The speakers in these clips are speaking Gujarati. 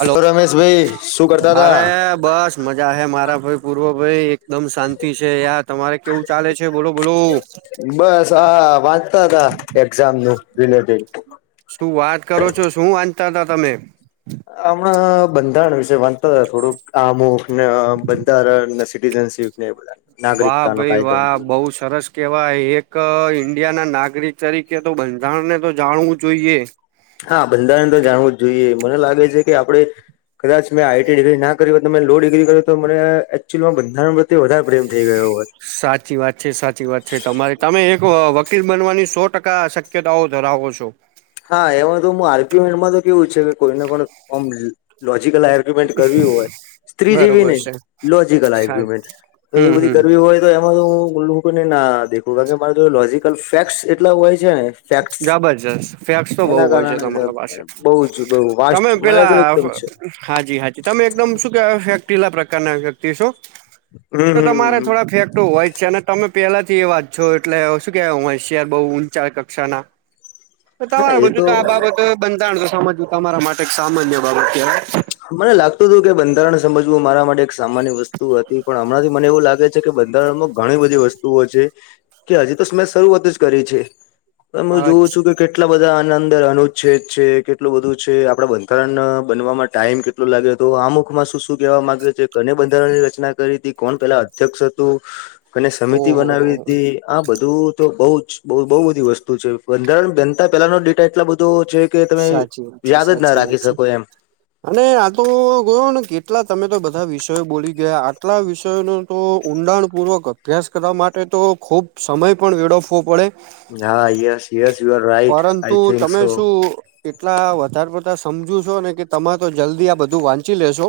હલો. તો રમેશભાઈ શું કરતા હતા અરે બસ મજા હે મારા ભાઈ પૂર્વ ભાઈ. એકદમ શાંતિ છે યાર તમારે કેવું ચાલે છે બોલો બોલો. બસ આ વાંચતા તા એક્ઝામ નું રિલેટડ શું વાત કરો છો શું વાંચતાં તા તમે. હમણાં બંધારણ વિશે વાંચતાં તા થોડુંક. આમુખને બંધારણ ને સિટીઝનશીપ ને એ બધા. વાહ નાગરિકતા નો ભાઈ કાયદો વાહ બહુ સરસ. કેવાય એક ઈન્ડિયા ના નાગરિક તરીકે તો બંધારણને તો જાણવું જોઈએ. હા બંધારણ તો જાણવું જ જોઈએ મને લાગે છે કે આપડે. કદાચ મે આઈટી ડિગ્રી ના કરી હોત ને લો ડિગ્રી કરી હોત તો બધા મને એકચ્યુઅલીમાં બંધારણ વધારે પ્રેમ થઈ ગયો હોએ. સાચી વાત. છે સાચી વાત છે તમારે તમે એક વકીલ બનવાની સો ટકા શક્યતાઓ ધરાવો છો. હા એમાં તો આરગયુંમેન્ટમાં તો કેવું છે કે કોઈને પણ કોમ. લોજીકલ આર્ગ્યુમેન્ટ કરવી હોય સ્ત્રી જેવી બરોબર નહીં છે લોજીકલ આર્ગ્યુમેન્ટ. તો એ હમ બધી હમ કરવી હોય તો એમાં તો હું ઘણું. ને ના દેખું કારણ કે મારે લોજીકલ ફેક્ટસ એટલા હોય છે ને. ફેક્ટસ જબરજસ્ત. ફેક્સ તો બહુ એના હોય છે કારણે તમારા પાસે બહુ જ બહુ વાસ્ટ તમે મારા જોડે પેલા એકદમ છે હાજી હા. તમે એકદમ શું કેવાય ફેક્ટ. [unintelligible] ટિલા પ્રકારના વ્યક્તિ શું તો હમ તમારે હમ થોડા ફેકટો હોય છે અને. તમે પેલા થી એવા જ છો એટલે શું કેવાય હોશિયાર બહું ઊંચા કક્ષાના. તો હા તમારે એ બધું તો આ બાબત બંધારણ તો સમજવું તમારા માટે સામાન્ય બાબત છે. મને લાગતું હતું કે બંધારણ સમજવું મારા માટે એક સામાન્ય વસ્તુ હતી પણ હમણાંથી મને એવું લાગે છે. કે બંધારણમાં ઘણી બધી વસ્તુઓ છે કે હજી તો મેં શરૂઆત જ કરી છે. તમે જોઉ અચ્છ છું કે. કેટલા બધા આના અંદર અનુચ્છેદ છે કેટલું બધું છે આપડા બંધારણ બનવા માટે. ટાઈમ કેટલો લાગ્યો હતો આમુખમાં શું શું કેવા માંગ્યો છે કને બંધારણની રચના કરી હતી કોણ પેલા. અધ્યક્ષ હતું અને સમિતિ ઓહો હો બનાવી હતી. આ બધું તો બ‌ઉજ બહુ બધી વસ્તુ છે બંધારણ બનતા પેલા નો ડેટા એટલો બધો છે. કે તમે સાચી વાત છે યાદ જ ના સાચી વાત રાખી છે. શકો એમ. અને આ તો ગયો ને કેટલા તમે તો બધા વિષયો બોલી ગયા આટલા વિષયો નો. તો ઊંડાણ પૂર્વક અભ્યાસ કરવા માટે તો ખુબ સમય પણ વેળફો પડે. હા yes yes your right I પરંતુ થિંક તમે સો. શું એટલા વધારે પડતા સમજુ છો ને કે તમે તો જલ્દી આ બધું વાંચી લેશો.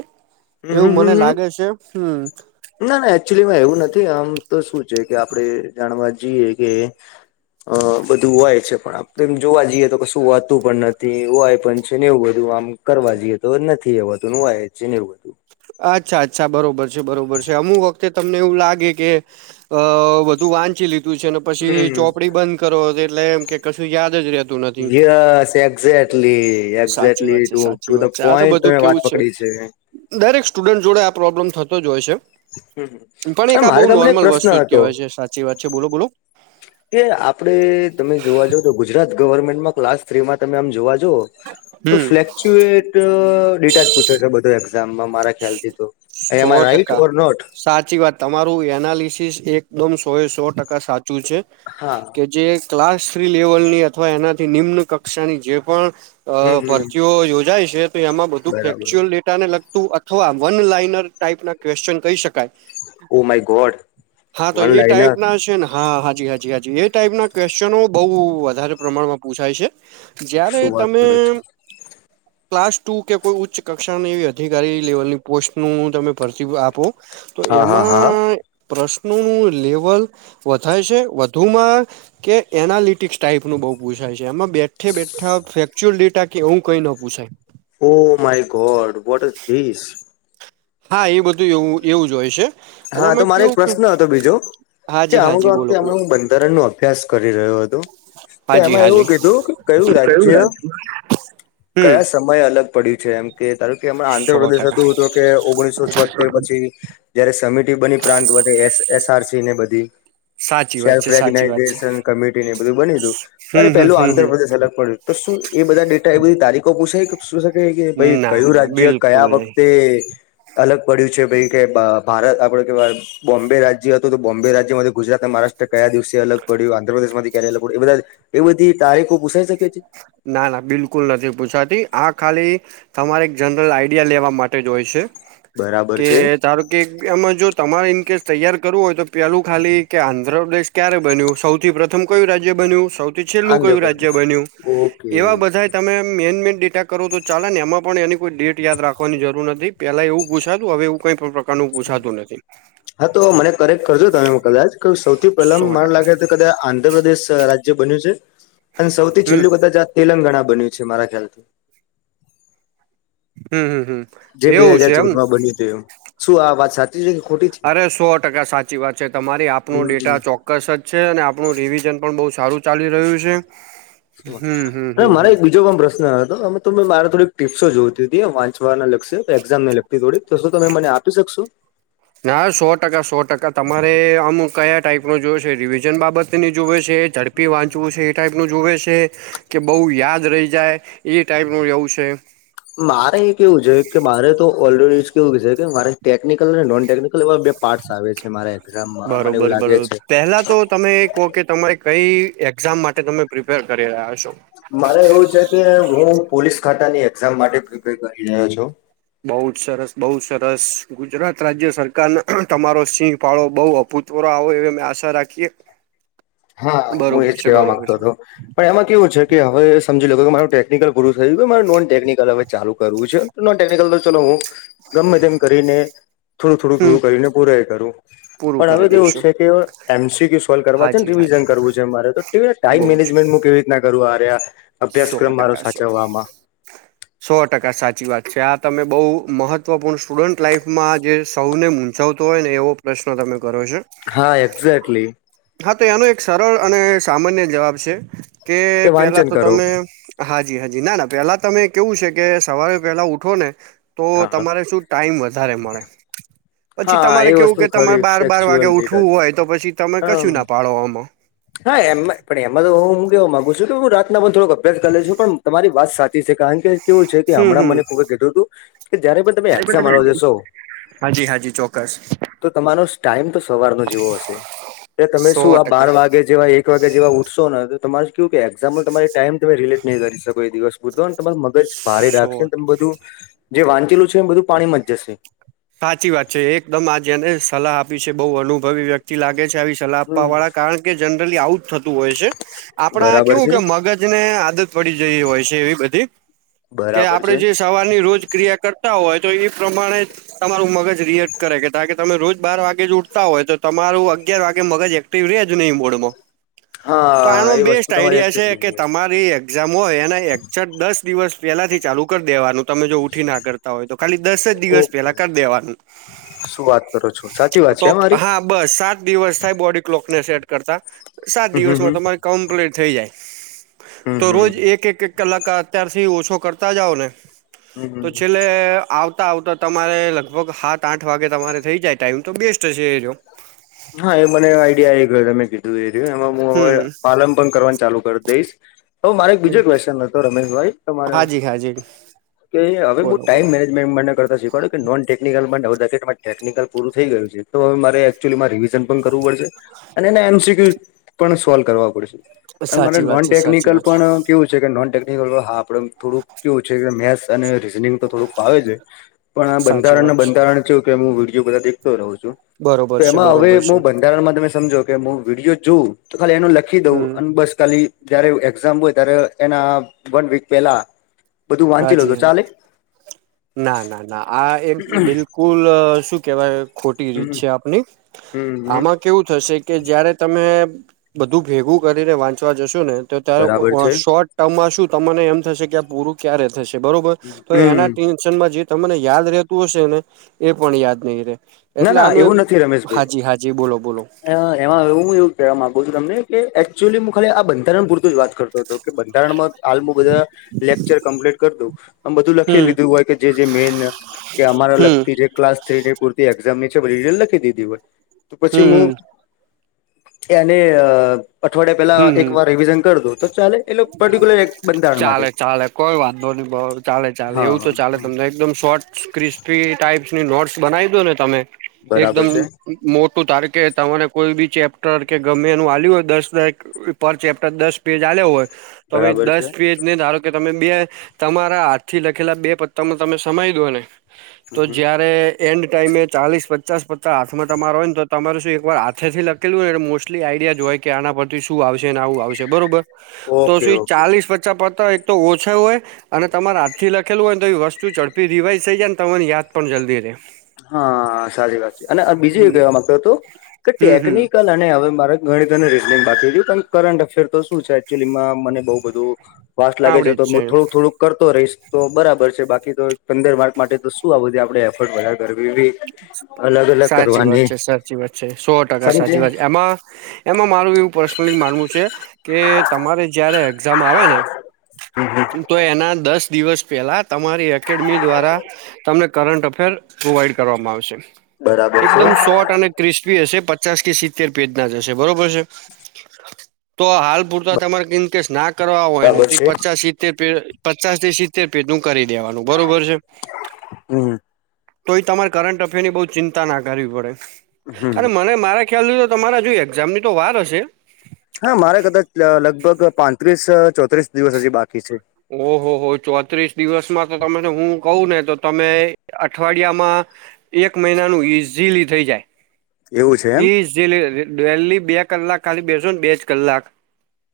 હમ એવું હમ હમ મને હમ. લાગે છે હમ. ના ના એકચુલીમાં એવું નથી આમ તો શું છે કે આપણે જાણવા જઈએ કે. અ બધું હોય છે પણ આપડે એમ જોવા જઈએ તો કશું હોતું પણ નથી હોય પણ છે ને એવું બધું આમ. કરવા જઈએ તો નથી એવાતું નું વાય છે એવુ. અચ્છા અચ્છા બરોબર છે બરોબર છે અમુક વખતે તમને એવું લાગે કે. અ બધું વાંચી લીધું છે ને પછી હમ ચોપડી બંધ કરો એટલે એમ કે કશું યાદ જ રહે. તું નથી યસ એક્ઝેક્ટલી સાચી એક્ઝેક્ટલી વાત છે ટુ ટુ સાચી વાત ધ છે આ તો પોઈન્ટ બધું તમે વાત કેવું છે. પકડી દરેક સ્ટુડેન્ટ જોડે આ પ્રોબ્લેમ થતો જ હોય છે. પણ એક હમ આ મારે બઉુ તમને એક નોર્મલ પ્રશ્ન વસ્તુ જ હતો કેહેવાય છે સાચી વાત છે બોલો બોલો. એ આપડે તમે જોવા જ તો ગુજરાત ગવર્મેન્ટમાં ક્લાસ થ્રીમાં તમે આમ જોવા તો હમ ફ્લેક [unintelligible] ડેટા પૂછે છે બધો એક્ઝામમાં મારા ખ્યાલથી તો એમ સો આર રાઈટ ટકા ઓર નોટ સાચી વાત. તમારું એનાલિસિસ એકદમ સો સો ટકા સાચું છે. હા. કે જે ક્લાસ થ્રી લેવલની અથવા એનાથી નિમ્ન કક્ષાની જે પણ અ હમ હમ ભરતીઓ યોજાય છે તો એમાં બધું બરાબર ફેક્ચ્યુઅલ ડેટાને લગતું અથવા વન લાઈનર. ટાઈપ ના ક્વેશ્ચન કહી શકાય. ઓ માય ગોડ હા તો વન એ લાઈનર ટાઈપ ના છે ને હા હાજી હાજી જી હાજી એ ટાઈપ ના ક્વેશચનો બઉ વધારે પ્રમાણમાં પૂછાય છે. જયારે શું વાત તમે કરો છો ક્લાસ ટુ કે કોઈ ઉચ્ચ કક્ષાની એવી અધિકારી લેવલની પોસ્ટનું તમે ભરતી આપો તો હા હા હા એમાં પ્રશ્નોનું લેવલ વધાય છે. વધુમાં કે એનાલિટિક્સ ટાઈપ નું બઉુ પૂછાય છે. એમાં બેઠે બેઠા ફેચુઅલ ડેટા કે એવું કઈ ન પૂછાય oh my god what is this હા એ બધું એવું એવું જ હોય છે. અને હા તો અમે મારો એક કેવું કે પ્રશ્ન હતો બીજો કે હાજી અમુક હાજી બોલો વખતે અમ બોલો બંધારણ નું અભ્યાસ કરી રહ્યું હતોું તો હાજી એમાં એવું હાજી કીધું કે કયું રાજ્ય હમ કયા સમ સમય અલગ પડ્યું છે. એમ કે ધારો કે હમણા સો આંધ્રપ્રદેશ હતું હતો કે ઓગણીસો છોતેર ટકા પછી જયારે સમિટીિ બની પ્રાંત વધે એસ એસઆરસી ને બધી સાચી વાત સેલ્ફ છે સાચી વાત છે રેેશન કમિટીને એ બધું બનીું ત હમ હમ પેલું હમ હમ આંધ્રપ્રદેશ અલગ પડ્યું હતું. તો શું એ બધા ડેટા એ બધી તારીખો પૂછાય- શું શકે કે ભાઈ ના કયું ના રાજ્ય બિલકુલ કયા નહી વખતે અલગ પડ્યું છે ભાઈ કે ભારત આપડે કેવાય બોમ્બે રાજ્ય હતો તો બોમ્બે રાજ્યમાં ગુજરાત ના મહારાષ્ટ્ર કયા દિવસે અલગ પડ્યું આંધ્રપ્રદેશ માં ક્યારે અલગ પડ્યું એ બધા એ બધી તારીખો પૂસાઈ શકે છે. ના ના બિલકુલ નથી પૂછાતી આ ખાલી તમારે એક જનરલ આઈડિયા લેવા માટે જ હોય છે. બરાબર કે છે ધારો કે આમાં જો તમારે ઇનકેસ તૈયાર કરવું હોય તો પેલું ખાલી કે આંધ્રપ્રદેશ ક્યારે બન્યું સૌથી પ્રથમ કયું રાજ્ય બન્યું સૌ છેલ્લું કયું રાજ્ય આંધ્રપ્રદેશ બન્યું ઓકે એવા બધા તમે મેન મેન ડેટા કરો તો ચાલે ને એમાં પણ એની કોઈ ડેટ યાદ રાખવાની જરૂર નથી. પેલા એવું પૂછાતું હવે એવું કઈ પણ પ્રકાર નું પૂછાતું નથી. હા તો મને કરેક્ટ કરજો તમે કદાચ સૌથી પહેલા સો મને ટકા લાગે કદા આંધ્રપ્રદેશ રાજ્ય બન્યું છે. અને સૌથી હમ છેલ્લું કદાચ તેલંગાણા બન્યું છે. મારા ખ્યાલથી હમ હમ હમ જે બે એવું છે હાજાર એમને ચૌદમાં બન્યું હતુંું શું આ વાત સા અરે સો ટકા સાચી વાત છે તમારી આપનો હમ ડેટા ચો કસ જ છે. અને આપણું રિવિઝન પણ બહ સારું ચાલી રહ્યું છે. હમ હમ હમ મારે હમ એક બીજો પણ પ્રશ્ન હતો અમે તો મેં મારે થોડીક ટીપ્સો જોઈતી હતી વાંચવા લ એક્ઝામ મે લખતી થોડી તો શ તમે મને આપી શકશો ના સો ટકા સો ટકા તમારે આમ કયા ટાઈઇપનો જોુવે છે. રિવિઝન બાબતની જોુવે છે. ડપી વાંચું છે. ટાઈપ ન જોવે છે કે બઉુ યાદ રહી જાય એ ટાઈપનું એવું છે. મારે એ કેવું છે. કે મારે તો ઓલરેડી કેવું છે. કે મારે ટેકનિકલ અને નોન ટેકનિકલ બે પાર્ટસ આવે છે મારા એઝામમાં મને એવું બરોબર લાગે બરોબર છે. પહેલા તો તમે એ કહો કે તમારે કઈ એક્ઝામ માટે તમે પ્રિપેર કરી રહ્યા છો. મારે એવું છે કે હું પોલીસ ખાતાની એક્ઝામ માટે પ્રિપેર કરી રહ્યો છું બઉુ જ સરસ બઉુ સરસ ગુજરાત રાજ્ય સરકાર તમારો સિંહ ફાળો બઉ અપૂત તોરા આ આવો એમાં આશા રાખીએ હા હું બરોબર એજ છે કેવા બરોબર માંગતો છે હતો પણ એમાં કેવું છે. કે હવે સમજી લો કે મારું ટેકનિકલ ગુરુ થયું કે મારે નોન ટેકનિકલ હવે ચાલુ કરવું છે. તો નોન ટેકનિકલ તો ચલો હું ગમે તેમ કરીને-' થોડું થોડું હમ થોડું કરીને પૂરા કરું પૂરું પણ કરી હવે કેવું દઈશું છે કે એમસીક્યુ સોલ્વ કરવા હાજી રિવિઝન હાજી કરવું છે મારે [unintelligible] ટાઈમ બઉ જ મેનેજમેન્ટ કેવી રીના કરવું આ્યા સો અભ્યાસક્રમ મારો ટકા સો સાચવમાં સો ટકા સાચી વાત છે આ તમે બહુ મહત્વપૂર્ણ સ્ટુડન્ટ લાઈફમાં જે સૌને મ ચવતો હોય ને એવો પ્રશ્ન તમે કરો છો હા એક્ઝે્ટલી હા તો એનો એક સરળ અને સામાન્ય જવાબ છે કે પેલા વાંચન તો કરો તમે હાજી હાજી ના ના પેલા તમે કેવું છે કે સવારે પેલા ઉઠો ને તો હા તમારે શું ટાઈમ વધારે મળે પછી હા તમારે એ કેવું કે વસ્તુ તમારે ખરી બાર બાર ફેક્ચ્યુઅલ વાગે ડેટા ઉઠવું છે. હોય તો પછી તમે કશું હમ ના પાડવામાં હા એમમાં પણ એમાં તો હું હું કેવા માગુ છું કે હું રાતના પણ થોડક અભ્યાસ કરી લ છું પણ તમારી વાત સાચી છે કારણ કે કેવું છે કે હમ હમણાં મને ખુબ કધું હતું કે જયારે પણ તમે હમ એક્સામમાં જશો હાજી હાજી ચોક્કસ તો તમારો ટાઈમ તો સવારનો જેવો હશે એ તમે સો શું આ બાર ટકા વાગે જેવા એક વાગ્યા જેવા ઉઠશો ને તમારે કેવું કે એક્ઝામ્પલ તમારી ટાઈમ તમે રિલેટ નહીં કરી શકો એ દિવસ પૂરતો ને તમારું મગજ ભારે સો રાખશે તેમ બધું જે વાંચેલું છે એ બધું પાણી માં જ જશે હાચી વાત છે એકદમ આજ એને સલાહ આપી છે બહુ અલુ ભવ્ય વ્યક્તિ લાગે છે આવી સલાહ આપવા હમ વાળા કારણ કે જનરલી આવુજ થતું હોય છે આપણા બરાબર કેવું છે કે મગજ ને આદત પડી જ હોય છે એવી બધી કે બરાબર આપડે છે જે સવારની રોજ ક્રિયા કરતા હોય તો એ પ્રમાણે તમારું મગજ રિએક્ટ કરે કે કારણ કે તમે રોજ બાર વાગે ઉઠતા હોય તો તમારું અગિયાર વાગે મગજ એક તીવ્રેજ નહીં બોડવો તો હા આનો એ વસ્તુ બેસ્ટ તમારી આઈડિયા છે કે એકચુલી તમારી એક્ઝામ હોય એના એકસો દસ દિવસ પહેલાથી ચાલુ કરી દેવાનું તમે જો ઉઠી ના કરતા હોય તો ખાલી દસ જ દિવસ ઓકે પેલા કરી દેવાનું શું વાત કરો છો સાચી વાત તો છે મારી હા બસ સાત દિવસ થાય બોડી ક્લોકને સેટ કરતા સાત હમ હમ દિવસમાં તમારે કમ્પ્લીટ થઈ જાય તો હમ હમ રોજ હમ એક એક એક કલાક અત્યારથી ઓછો કરતા જાવ ઓ ને હમ તો હમ છેલ્લે આવતા આવતા ત તમારે લગભગ સાત આઠ વાગે તમારે થઈ જાય ટાઈમ તો બેસ્ટ છે એ જો હા એ મને આઈડિયા એ તમે કીધું એ રહ્યું એમાં હું હવે હમ હમ પાલન પણ કરવાનું ચાલુ કરી દઈશ તો મારે એક બીજો ક્વેશન હતો રમેશભાઈ તો મારે હાજી હાજી કે હવે હુ બોલો ટાઈમ બોલો મેનેજમેન્ટ માટે કરતા નોનટેકનિકલટેકનિકલ પૂરું થઈ ગયું તો હવે એકચ્યુલીમાં રિવિઝન કરવું પડશે અને એને એમસીક્યુ પણ સોલ્વ કરવા પડશે અને મારે સાચી વાત છે સાચી નોનટેકનિકલ વાત પણ કેવું છે કે નોન ટેકનિકલ હા આપણે થોડું કેવું છે કે મેથ્સ અને રીઝનિંગ તો થોડુંક ફાવે છે પણ છે આ સાચી બંધારણ વાત ના બંધારણ છે કે હું વિડીયો બધા દેખતો રહું છું બરોબર તો છે એમાં હવે બરોબર છે હું બંધારણમાં તમે સમજો. કે હું વિડીયો જોઉં તો ખાલી એનો લખી દઉં હમ અને બસ ખાલી ત્યારે એક્ઝામ હોય ત્યારે એના વન વીક પેલા બધું વાંચી હાજી લોતો હા ચાલે ના ના ના આ એક બિલકુલ શું કેહેવાય ખોટી હમ રીત છે આપની હમ હમ આમાં કેવું થશે કે જયારે તમે બધું ભેગું કરીને વાંચવા જશો ને તો ત્યારે ઓ બરાબર ઓ છે શોર્ટ ટર્મમાં શું તમને એમ થશે કે આ પૂરું ક્યારે થશે બરોબર તો એના હમ ટેન્શનમાં જે તમને યાદ રહેતું હશે ને એ પણ યાદ નઈ રે ના એટલે ના આનું એક એવું નથી રમેશભાઈ હાજી હાજી બોલો બોલો એમાં હું એવું કહેવા માંગુ છું તમને કે એકચુલી હું ખાલી આ બંધારણ પૂરતું જ વાત કરતો હતો કે બંધારણમાં હાલ બધા લેક્ચર કમ્પ્લીટ કર દું આમ બધું લખી હમ લીધું હોય કે જે મેન કે અમારા હમ લગતી જે ક્લાસ થ્રી પૂરતી. એઝામની છે રિઝલ્ટ લખી દીધી હોય તો હમ પછી હું. હમ એને અ. અઠવાડિયા પેલા હમ હમ એક વાર રિવિઝન કર દઉ તો ચાલે એટલે પર્ટિક્યુલર એક બંધારણ ચાલે માટે ચાલે કોઈ વાંધો નઇ બો ચાલે ચાલે હા એવું તો ચાલે હા તમને એકદમ શોર્ટ સ્કિ ફ્રી ટાઈપ્સની નોટ્સ બનાવી દો ને તમે બરાબર એકદમ છે મોટું ધારકે તમારે કોઈ બી ચેપ્ટર કે ગમે એનું આલ્યું હોય દસ [unintelligible] પર ચેપ્ટર દસ પેજ આલ્યા હોય તો અવે બરાબર છે દસ પેજ ને ધારો કે તમે બે તમારા હાથથી લખેલા બે પત્તામાં તમે સમાય દો ને હમ તો હમ જયારે એન્ડ ટાઈમે ચાલીસ પચાસ પત્તા હાથમાં તમારા હોય ને તો તમારે શું એકવાર હાથેથી લખ ખેલુ હોયને મોસ્ટલી આઈડિયા જ હોય કે આના [unintelligible] શું આવશેને આવું આવશે બરોબર? તો ઓકે શું એ ઓકે ચાલીસ પચ્ચા પત્તા એક તો ઓછા હોય અને તમારે હાથથી લખેલું હોય ને તો એ વસ્તુ ઝડપી રિવાઈઝ થઈ જાય ને તમને યાદ પણ જલ્દી રે. હા સાચી વાત છે અને અ બીજું એ હમ કહેવા માંગતુ તું કે હમ હમ ટેકનિકલ અને અવે મારે ગણીતર અને રીઝનિંગ બાકી રયુ પણ કરંટ અફેર તો શું છે એકચુલીમાં મ મને બઉ બધું વાસ લાગે છે આવડે તો જ મું થોડું થોડુંક કરતો રહીશ તો બરાબર છે બાકી તો એ પંદર માર્ક માટે તો શું આ બધી આપણે એફર્ટ વધાર કરવી વી સાચી વાત છે, સાચી વાત છે સો ટકા સમજે સાચી વાત છે એમાં એમાં મારું એવું પર્સનલી માનવું છે કે તમારે જય્યારે એક્ઝામ આવે ને હમ હમ તો એના દસ દિવસ પેલા તમારી એકેડમી દ્વારા તમને કરંટ અફેર પ્રોવાઈડ કરવામાં આવશે. બરાબર છે એકદમ સોર્ટ અને ક્રિસ્પી હશે, પચાસ કે સિત્તેર પેજના થશે બરોબર છે. તો હાલ પૂરતા તમારે ઇન કેસ ના કરવા હોયને બરાબર છે પચાસ સિત્તેર પ પચાસ થી સિત્તેર પેજનું કરી દેવાનું બરોબર છે. હમ્મ. તોએ તમારે કરંટ અફેરની બહ ચિંતા ના કરવી પડે, હમ અરે મને મારે ખ્યાલ [unintelligible] તો તમારા જો એક્ઝામની તો વાર હશે હા, મારે કદાચ લગભગ પાંત્રીસ ચોત્રીસ દિવસ હજી બાકી છે. ઓહો હો ચોત્રીસ દિવસમાં તો તમે હું કવને તો તમે અઠવાડિયામાં એક મહિનાનું ઇઝીલી થઈ જાય. એવું છે એમ ઈ વહેલી બે કલાક ખાલી બેસોને બે જ કલાક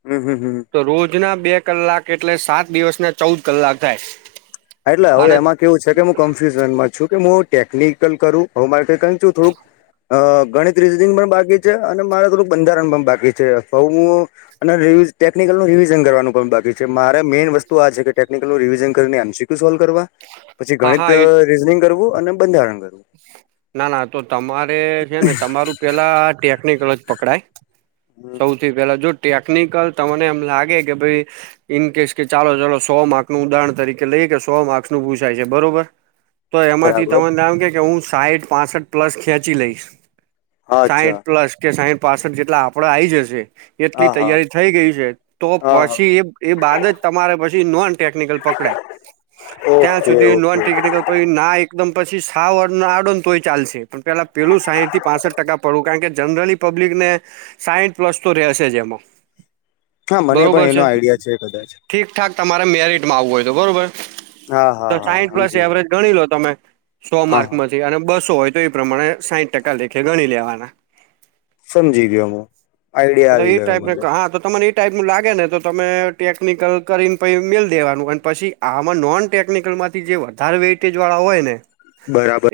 હમ્મ, હમ્મ, હમ્મ. તો રોજના બે કલાક એટલે સાત દિવસ ના ચૌદ કલાક થાય. એટલે હું અને એમાં કેવું છે કે હું કન્ફ્યુઝન માં છું કે હું ટેકનિકલ કરું [unintelligible] કું થોડુંક. અહ ગણિત્રીજ રીઝનિંગ પણ બાકી છે અને મારે થોડુંક બંધારણ પણ બાકી છે અથવા હું અને રિવી ટેકનિકલ નું રિવિઝન કરવાનું પણ બાકી છે. મારે મેઈન વસ્તુ આ છે કે ટેકનિકલનું રિવિઝન કરી એમ સી ક્યૂ સોલ્વ કરવા પછી હા ગણિત હા એ રીઝનિંગ કરવું અને બંધારણ કરવું. ના ના તો તમારે છે ને તમારું પેલા ટેકનિકલ જ પકડાય. હમ સૌથી પેલા જો ટેકનિકલ તમને એમ લાગે કે ભાઈ ઇન કેસ કે ચાલો ચાલો સો માર્કસનું ઉદાહર તરીકે લઈએ કે સો માર્ક નું પૂસાય છે બરોબર. તો એમાંથી બરાબર તમનેમ કે કે હું સાહીઠ પાસઠ પ્લસ ખેંચી લઈશ. અચ્છા સાઈઠ પ્લસ કે સાઈઠ પાસઠ જેટલા આપડા આઈ જશે. એટલી હા હા તૈયારી થઈ ગઈ છે તો હા પછી હા એ એ બાદ જ તમારે પછી નોન ટેકિકલ પકડાય ત્યાં ઓકે સુધી ઓકે નોન ટેકિકલ પછી ના એકદમ પછી સા આડ તો ચાલશે પણ પેલા પેલું સાહીઠ થી પાસઠ ટકા પડવું કારણ કે જનરલી પબ્લિક ને. સાઈઠ પ્લસ તો રહેશે જ એમાં. હા મને પણ એનો આઈડિયા છે કદાચ. ઠીક ઠાક તમારે મેરટમાં આવવું હોય તો બરોબર. હા તો હા હા સાયન્સ ક્લાસ સમજી ગયો એવરેજ ગણી લો તમે. સો હા માર્ક હા માંથી અને બસો હોય તો એ પ્રમાણે સાઈઠ ટકા લેખે ગણી લેવાના. સમજી ગયો હું આઈડિયા આવી એ ગયો ટાઈપને મને હા તો તમારે ટાઈપનું લાગે ને તો તમે ટેકનિકલ કરીને પછી મિલ દેવાનું અને પછી આમાં નોન ટેકનિકલમાં જે વધારે વેઇટેજ વાળા હોય ને બરાબર.